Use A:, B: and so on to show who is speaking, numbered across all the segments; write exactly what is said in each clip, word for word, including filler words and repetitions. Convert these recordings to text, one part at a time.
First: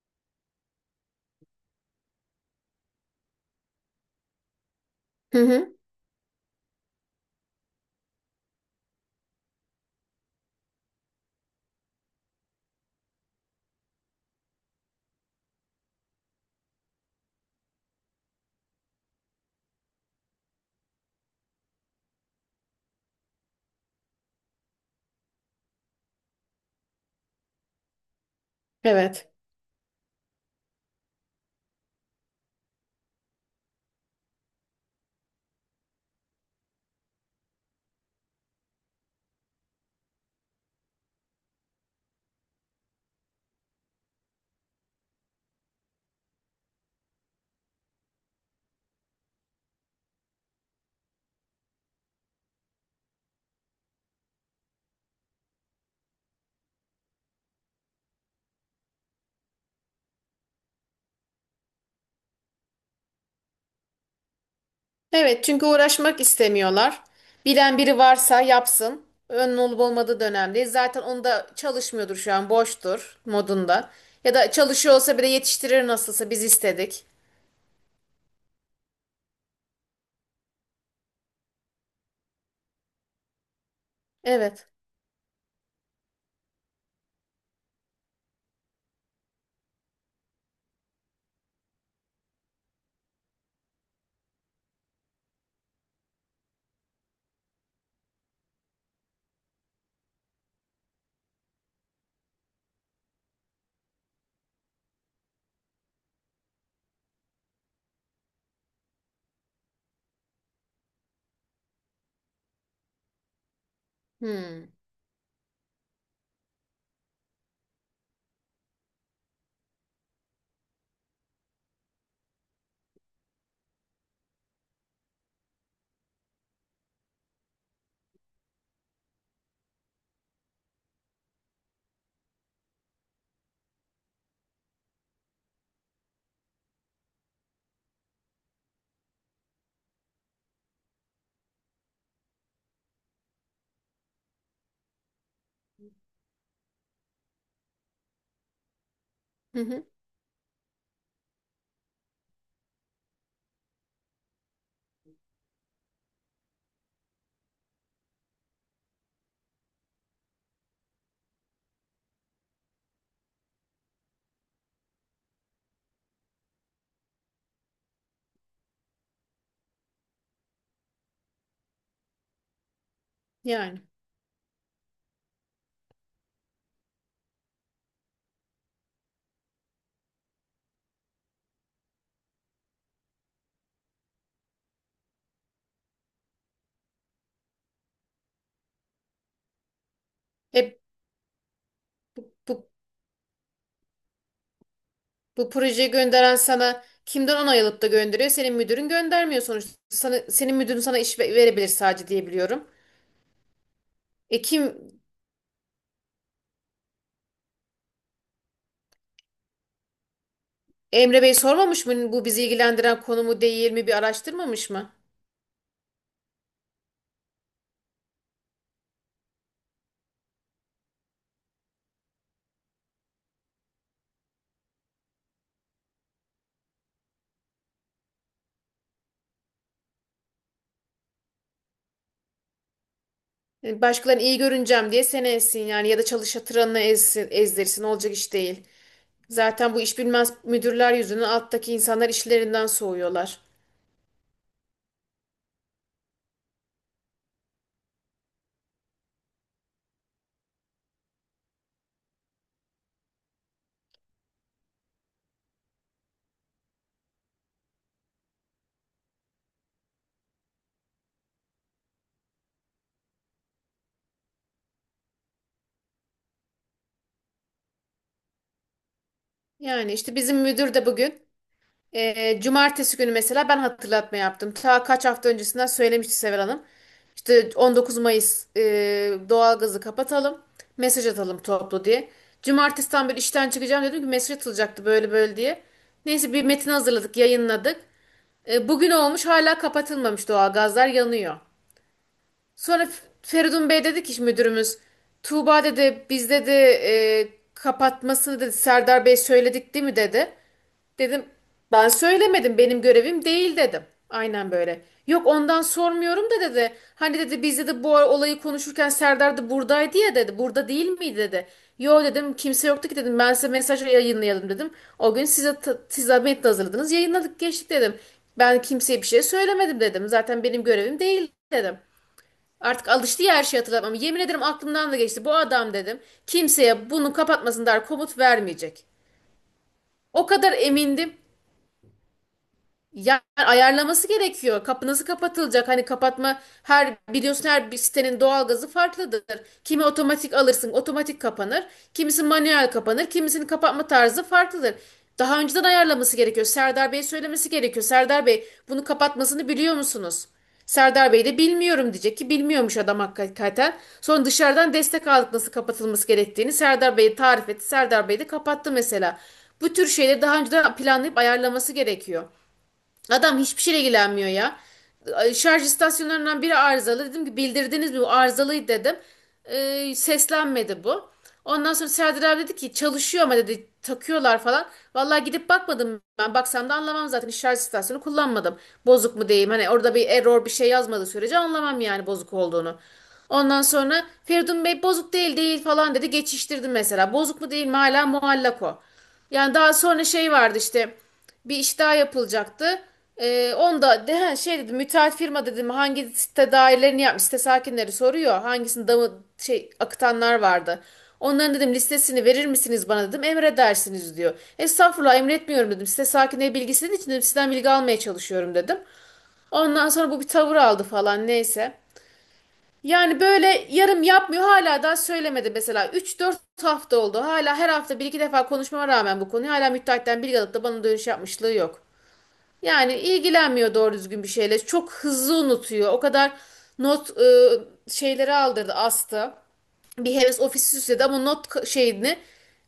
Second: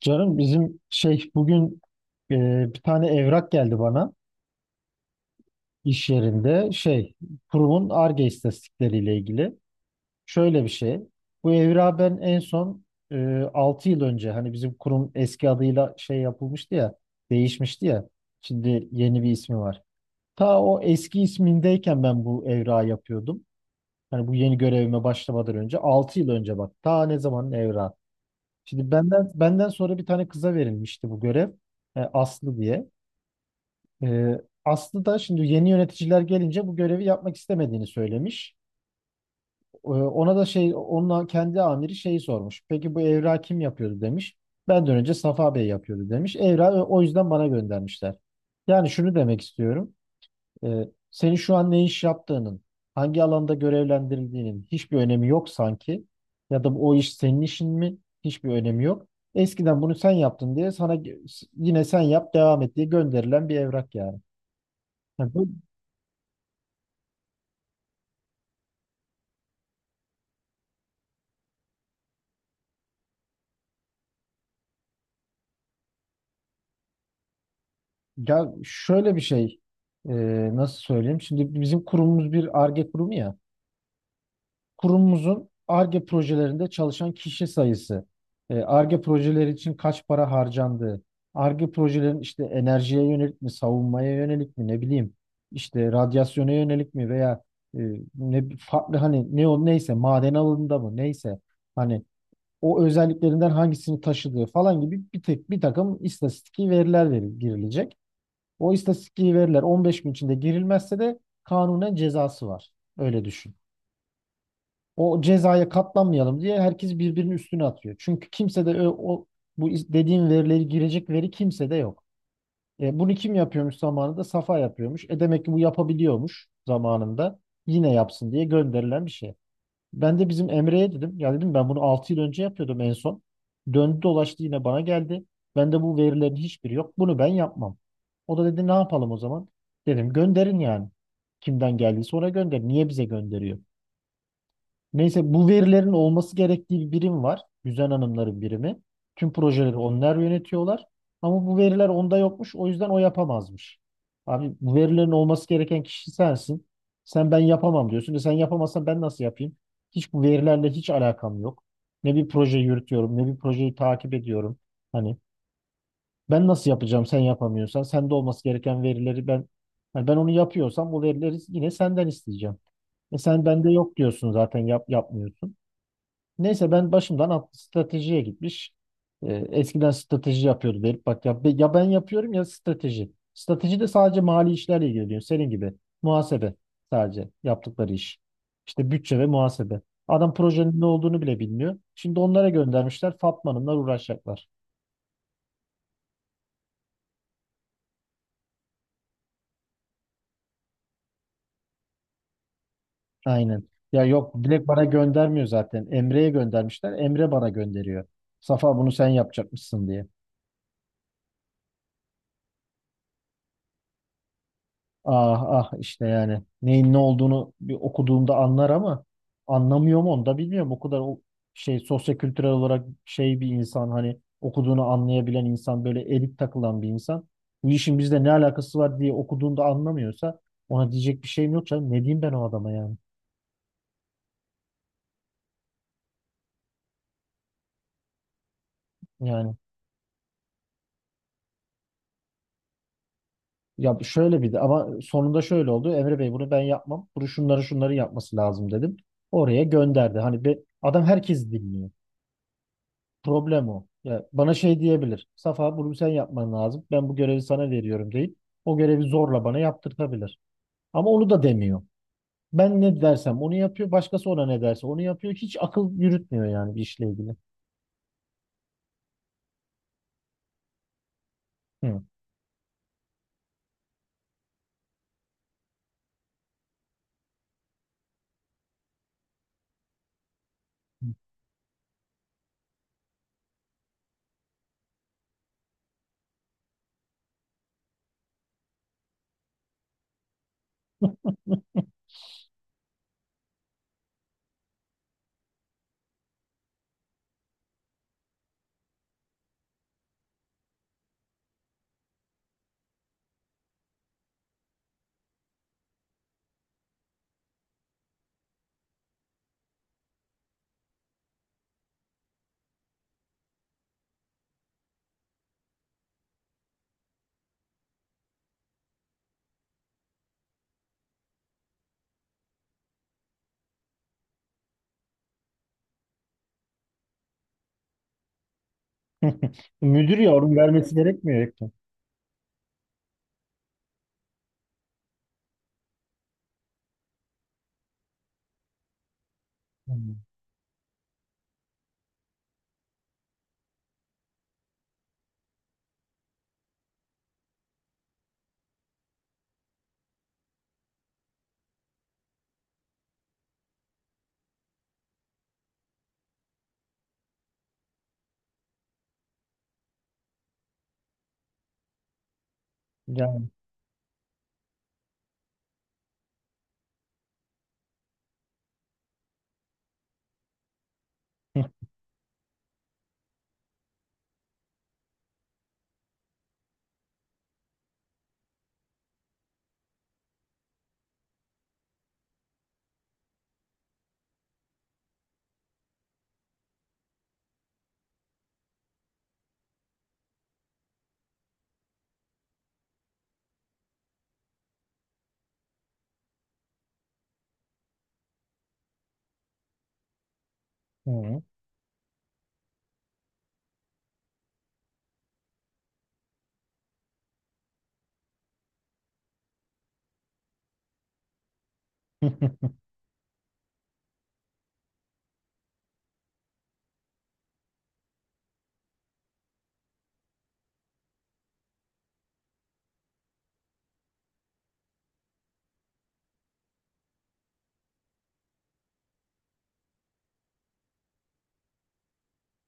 A: Canım bizim şey bugün e, bir tane evrak geldi bana
B: Hı hı.
A: iş yerinde şey kurumun Ar-Ge istatistikleriyle ilgili. Şöyle bir şey. Bu evrağı ben en son e, altı yıl önce hani bizim kurum eski adıyla şey yapılmıştı ya, değişmişti ya. Şimdi yeni bir ismi var. Ta o eski ismindeyken ben bu evrağı yapıyordum. Hani bu yeni görevime başlamadan önce altı yıl önce bak. Ta ne zamanın evrağı. Şimdi benden
B: Evet.
A: benden sonra bir tane kıza verilmişti bu görev. e, Aslı diye. Ee, Aslı da şimdi yeni yöneticiler gelince bu görevi yapmak istemediğini söylemiş. Ee, ona da şey, onun kendi amiri şeyi sormuş. Peki bu evrağı kim yapıyordu demiş. Benden önce Safa Bey yapıyordu demiş. Evrağı o o yüzden bana göndermişler. Yani şunu demek istiyorum. Ee, senin şu an ne iş yaptığının, hangi alanda görevlendirildiğinin hiçbir önemi yok sanki. Ya da o iş senin işin mi? Hiçbir önemi yok. Eskiden bunu sen yaptın diye sana yine sen yap devam et diye gönderilen bir evrak yani. Yani
B: Evet
A: bu-
B: çünkü uğraşmak istemiyorlar. Bilen biri varsa yapsın. Önün olup olmadığı da önemli değil. Zaten onu da çalışmıyordur şu an boştur modunda. Ya da çalışıyor olsa bile yetiştirir nasılsa biz istedik.
A: Ya şöyle bir şey, e, nasıl söyleyeyim? Şimdi bizim kurumumuz bir Ar-Ge kurumu ya.
B: Evet.
A: Kurumumuzun Ar-Ge projelerinde çalışan kişi sayısı, e, Ar-Ge projeleri için kaç para harcandığı, Ar-Ge projelerin işte enerjiye yönelik mi, savunmaya yönelik mi, ne bileyim, işte radyasyona yönelik mi veya e, ne farklı, hani ne o neyse, maden alanında mı neyse, hani o özelliklerinden hangisini taşıdığı falan gibi bir tek bir takım istatistiki veriler veri- girilecek. O istatistiği verirler. on beş gün içinde girilmezse de kanunen cezası var. Öyle düşün.
B: Hmm.
A: O cezaya katlanmayalım diye herkes birbirinin üstüne atıyor. Çünkü kimse de ö- o, bu is- dediğim verileri girecek veri kimse de yok. E, bunu kim yapıyormuş zamanında? Safa yapıyormuş. E demek ki bu yapabiliyormuş zamanında. Yine yapsın diye gönderilen bir şey. Ben de bizim Emre'ye dedim. Ya dedim ben bunu altı yıl önce yapıyordum en son. Döndü dolaştı yine bana geldi. Bende bu verilerin hiçbiri yok. Bunu ben yapmam. O da dedi ne yapalım o zaman? Dedim gönderin yani. Kimden geldiyse ona gönder. Niye bize gönderiyor? Neyse bu verilerin olması gerektiği bir birim var. Güzel Hanımların birimi. Tüm
B: Hı
A: projeleri
B: hı.
A: onlar yönetiyorlar. Ama bu veriler onda yokmuş. O yüzden o yapamazmış. Abi bu verilerin olması gereken kişi sensin. Sen ben yapamam diyorsun. E sen yapamazsan ben nasıl yapayım? Hiç bu verilerle hiç alakam yok. Ne bir proje yürütüyorum, ne bir projeyi takip ediyorum. Hani ben nasıl yapacağım sen yapamıyorsan? Sende olması gereken verileri ben, hani ben onu yapıyorsam o verileri yine senden isteyeceğim. E sen bende
B: Yani.
A: yok diyorsun, zaten yap, yapmıyorsun. Neyse ben başımdan at- stratejiye gitmiş. Ee, eskiden strateji yapıyordu derip bak ya, ya ben yapıyorum ya strateji. Strateji de sadece mali işlerle ilgileniyor. Senin gibi muhasebe sadece yaptıkları iş. İşte bütçe ve muhasebe. Adam
B: E,
A: projenin ne olduğunu bile bilmiyor. Şimdi onlara
B: bu,
A: göndermişler. Fatma Hanım'la uğraşacaklar.
B: bu projeyi gönderen sana kimden onay alıp da gönderiyor? Senin müdürün göndermiyor sonuçta. Sana, senin müdürün sana iş ve- verebilir sadece diye biliyorum.
A: Aynen. Ya yok,
B: E kim
A: Dilek bana göndermiyor zaten. Emre'ye göndermişler. Emre bana gönderiyor. Safa bunu sen yapacakmışsın diye.
B: Emre Bey sormamış mı bu bizi ilgilendiren konu mu değil mi, bir araştırmamış mı?
A: Ah ah, işte yani neyin ne olduğunu bir okuduğumda anlar ama anlamıyor mu onu da bilmiyorum. O kadar o şey, sosyokültürel olarak şey, bir insan, hani okuduğunu anlayabilen insan, böyle elit takılan bir insan. Bu işin bizle ne alakası var diye okuduğunda anlamıyorsa ona diyecek bir şeyim yok canım. Ne diyeyim ben o adama yani?
B: Yani başkalarını iyi görüneceğim diye seni ezsin yani, ya da çalışatıranını ezsin, ezdirsin, olacak iş değil.
A: Yani
B: Zaten bu iş bilmez müdürler yüzünden alttaki insanlar işlerinden soğuyorlar.
A: ya şöyle bir de, ama sonunda şöyle oldu. Emre Bey bunu ben yapmam. Bunu şunları şunları yapması lazım dedim. Oraya gönderdi. Hani be, adam herkesi dinliyor. Problem o. Ya bana şey diyebilir. Safa bunu sen yapman lazım. Ben bu görevi sana veriyorum deyip o görevi zorla bana yaptırtabilir. Ama onu da demiyor. Ben ne dersem onu yapıyor. Başkası ona ne derse onu yapıyor. Hiç akıl yürütmüyor yani bir işle ilgili.
B: Yani işte bizim müdür de bugün,
A: Hı.
B: e, cumartesi günü mesela ben hatırlatma yaptım. Ta kaç hafta öncesinden söylemişti Sever Hanım. İşte on dokuz Mayıs e, doğalgazı kapatalım, mesaj atalım toplu diye. Cumartesiden beri işten çıkacağım dedim ki mesaj atılacaktı böyle böyle diye. Neyse bir metin hazırladık, yayınladık. E, bugün olmuş hala kapatılmamış, doğalgazlar yanıyor. Sonra F- Feridun Bey dedi ki işte müdürümüz, Tuğba dedi, biz dedi e, kapatmasını dedi, Serdar Bey söyledik değil mi dedi. Dedim, ben söylemedim, benim görevim değil dedim. Aynen böyle. Yok ondan sormuyorum da dedi. Hani dedi, biz dedi bu olayı konuşurken Serdar da buradaydı ya dedi. Burada değil miydi dedi. Yo dedim, kimse yoktu ki dedim. Ben size mesaj yayınlayalım dedim. O gün size, siz zahmetle hazırladınız, yayınladık geçtik dedim. Ben kimseye bir şey söylemedim dedim. Zaten benim görevim değil dedim. Artık alıştı ya, her şeyi hatırlatmam. Yemin ederim aklımdan da geçti. Bu adam dedim, kimseye bunu kapatmasın der, komut vermeyecek.
A: Müdür
B: O
A: ya,
B: kadar
A: onun vermesi
B: emindim.
A: gerekmiyor. Ekmek.
B: Ya ayarlaması gerekiyor. Kapı nasıl kapatılacak? Hani kapatma, her biliyorsun her bir sitenin doğalgazı farklıdır. Kimi
A: Hı.
B: otomatik alırsın, otomatik kapanır. Kimisi manuel kapanır, kimisinin kapatma tarzı farklıdır. Daha önceden ayarlaması gerekiyor. Serdar Bey söylemesi gerekiyor. Serdar Bey bunu kapatmasını biliyor musunuz? Serdar Bey de bilmiyorum diyecek ki, bilmiyormuş adam hakikaten. Sonra dışarıdan destek aldık nasıl kapatılması gerektiğini. Serdar Bey'e tarif etti. Serdar Bey de kapattı mesela. Bu tür şeyleri daha önceden planlayıp ayarlaması gerekiyor. Adam
A: Yani.
B: hiçbir şeyle ilgilenmiyor ya. Şarj istasyonlarından biri arızalı. Dedim ki, bildirdiniz mi, bu arızalıydı dedim. Ee, seslenmedi bu. Ondan sonra Serdar abi dedi ki çalışıyor ama dedi, takıyorlar falan. Vallahi gidip bakmadım ben. Baksam da anlamam, zaten hiç şarj istasyonu kullanmadım. Bozuk mu diyeyim, hani orada bir error bir şey yazmadığı sürece anlamam yani bozuk olduğunu. Ondan sonra Feridun Bey bozuk değil değil falan dedi, geçiştirdim mesela. Bozuk mu değil mi hala muallak o. Yani daha sonra şey vardı işte, bir iş daha yapılacaktı. Ee, onda de, ha, şey dedim, müteahhit firma dedim hangi site dairelerini yapmış, site sakinleri soruyor. Hangisini damı şey akıtanlar vardı.
A: Hı.
B: Onların dedim listesini verir misiniz bana dedim, emredersiniz diyor. Estağfurullah, emretmiyorum dedim, site sakinleri bilgisinin için dedim sizden bilgi almaya çalışıyorum dedim. Ondan sonra bu bir tavır aldı falan, neyse. Yani böyle yarım yapmıyor, hala daha söylemedi mesela. Üç dört hafta oldu. Hala her hafta bir iki defa konuşmama rağmen bu konuyu hala müteahhitten bilgi alıp da bana dönüş yapmışlığı yok. Yani ilgilenmiyor doğru düzgün bir şeyle. Çok hızlı unutuyor. O kadar not e, şeyleri aldırdı, astı, bir heves ofisi süsledi ama not şeyini,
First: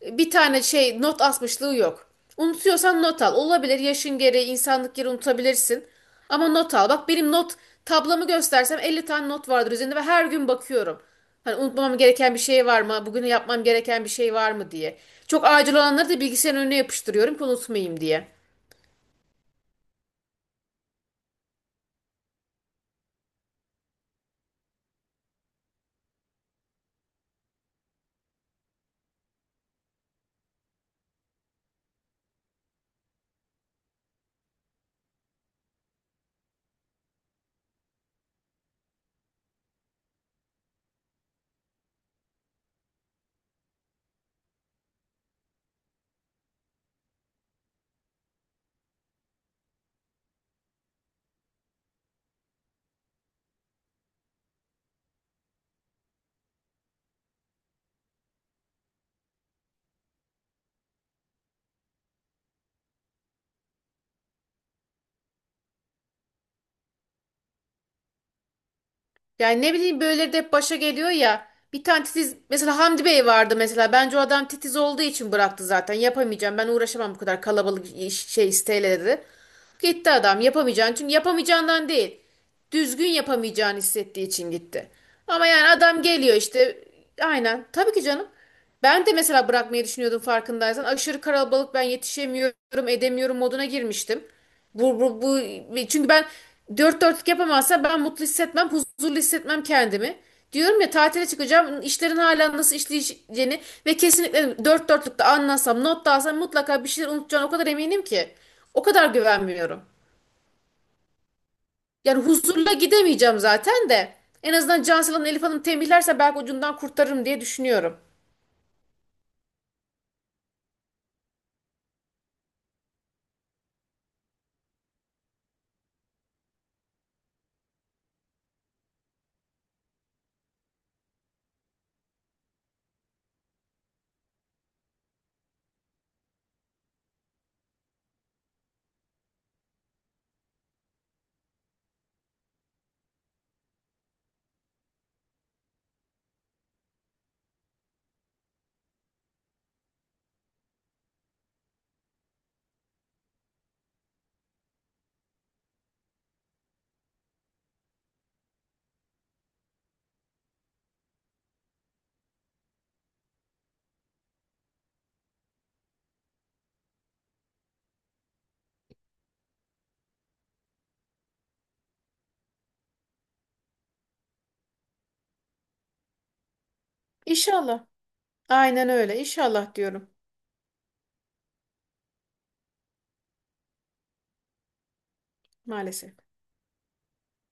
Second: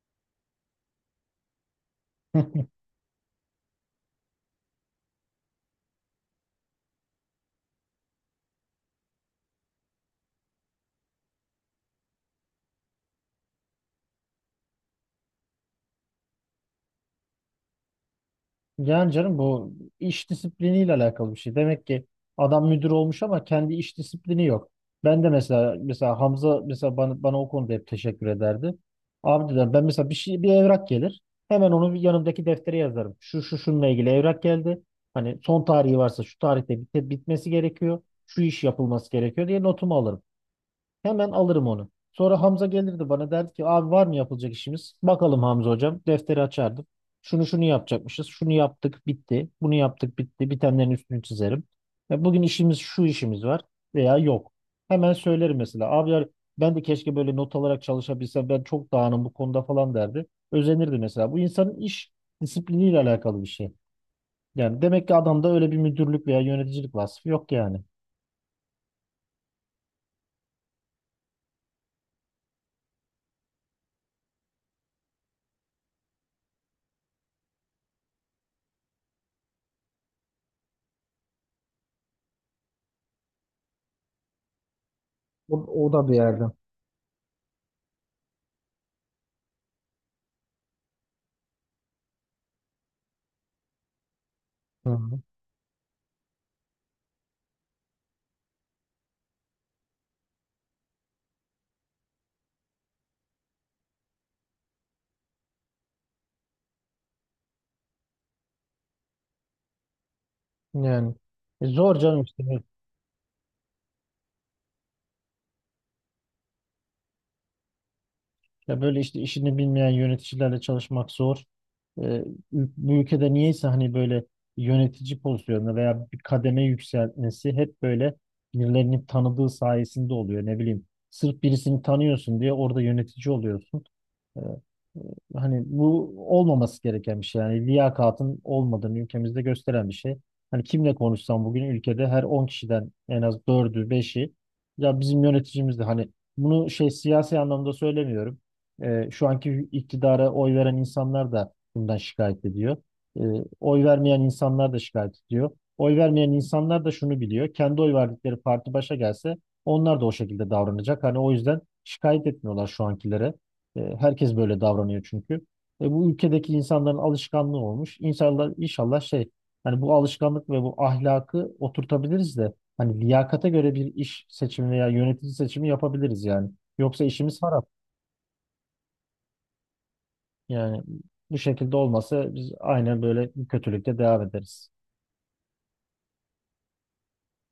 B: bir tane şey not asmışlığı yok. Unutuyorsan not al. Olabilir, yaşın gereği, insanlık gereği unutabilirsin. Ama not al. Bak benim not tablamı göstersem elli tane not vardır üzerinde ve her gün bakıyorum. Hani unutmam gereken bir şey var mı? Bugün yapmam gereken bir şey var mı diye. Çok acil olanları da bilgisayarın önüne yapıştırıyorum ki unutmayayım diye.
A: Yani canım bu iş disipliniyle alakalı bir şey. Demek ki adam müdür olmuş ama kendi iş disiplini yok. Ben de mesela mesela Hamza mesela bana, bana o konuda hep teşekkür ederdi. Abi dedim ben mesela bir şey, bir evrak gelir. Hemen onu bir yanımdaki deftere yazarım. Şu şu şununla ilgili evrak geldi. Hani son tarihi varsa şu tarihte bit bitmesi gerekiyor. Şu iş yapılması gerekiyor diye notumu alırım. Hemen alırım onu. Sonra Hamza gelirdi, bana derdi ki abi var mı yapılacak işimiz? Bakalım Hamza hocam. Defteri açardım. Şunu şunu yapacakmışız. Şunu yaptık bitti. Bunu yaptık bitti. Bitenlerin üstünü çizerim. Ve bugün işimiz şu, işimiz var veya yok. Hemen söylerim mesela. Abiler, ben de keşke böyle not alarak çalışabilsem, ben çok dağınım bu konuda falan derdi. Özenirdi mesela. Bu insanın iş disipliniyle alakalı bir şey. Yani demek ki adamda öyle bir müdürlük veya yöneticilik vasfı yok yani.
B: Yani ne bileyim böyle de hep başa geliyor ya. Bir tane titiz mesela Hamdi Bey vardı mesela. Bence o adam titiz olduğu için bıraktı zaten. Yapamayacağım. Ben uğraşamam bu kadar kalabalık, iş- şey isteyle dedi. Gitti adam yapamayacağını. Çünkü yapamayacağından değil. Düzgün yapamayacağını hissettiği için gitti. Ama
A: O,
B: yani
A: o
B: adam
A: da bir
B: geliyor
A: yerde.
B: işte. Aynen. Tabii ki canım. Ben de mesela bırakmayı düşünüyordum farkındaysan. Aşırı kalabalık, ben yetişemiyorum, edemiyorum moduna girmiştim.
A: Hı
B: Bu,
A: hı.
B: bu, bu çünkü ben, dört dörtlük yapamazsa ben mutlu hissetmem, huzurlu hissetmem kendimi. Diyorum ya, tatile çıkacağım, işlerin hala nasıl işleyeceğini ve kesinlikle dört dörtlükte anlasam, not da alsam mutlaka bir şeyler unutacağım, o kadar eminim ki. O kadar güvenmiyorum.
A: Yani E, zor canım
B: Yani
A: işte.
B: huzurla gidemeyeceğim zaten de. En azından Cansel'in Hanım, Elif Hanım tembihlerse belki ucundan kurtarırım diye düşünüyorum.
A: Ya böyle işte işini bilmeyen yöneticilerle çalışmak zor. Ee, ül- bu ülkede niyeyse hani böyle yönetici pozisyonunda veya bir kademe yükseltmesi hep böyle birilerinin tanıdığı sayesinde oluyor. Ne bileyim, sırf birisini tanıyorsun diye orada yönetici oluyorsun. Ee, e, hani bu olmaması gereken bir şey. Yani liyakatın olmadığını ülkemizde gösteren bir şey. Hani kimle konuşsam bugün ülkede her on kişiden en az dördü beşi ya bizim yöneticimiz de, hani bunu şey, siyasi anlamda söylemiyorum. E, şu anki iktidara oy veren insanlar da bundan şikayet ediyor. E, oy vermeyen insanlar da şikayet ediyor. Oy vermeyen insanlar da şunu biliyor. Kendi oy verdikleri parti başa gelse onlar da o şekilde davranacak. Hani o yüzden şikayet etmiyorlar şu ankilere. E, herkes böyle davranıyor çünkü. E, bu ülkedeki insanların alışkanlığı olmuş. İnşallah, inşallah şey, hani bu alışkanlık ve bu ahlakı oturtabiliriz de hani liyakata göre bir iş seçimi veya yönetici seçimi yapabiliriz yani. Yoksa işimiz var.
B: İnşallah. Aynen öyle. İnşallah diyorum,
A: Yani bu şekilde olmasa biz aynen böyle kötülükte devam ederiz.
B: maalesef.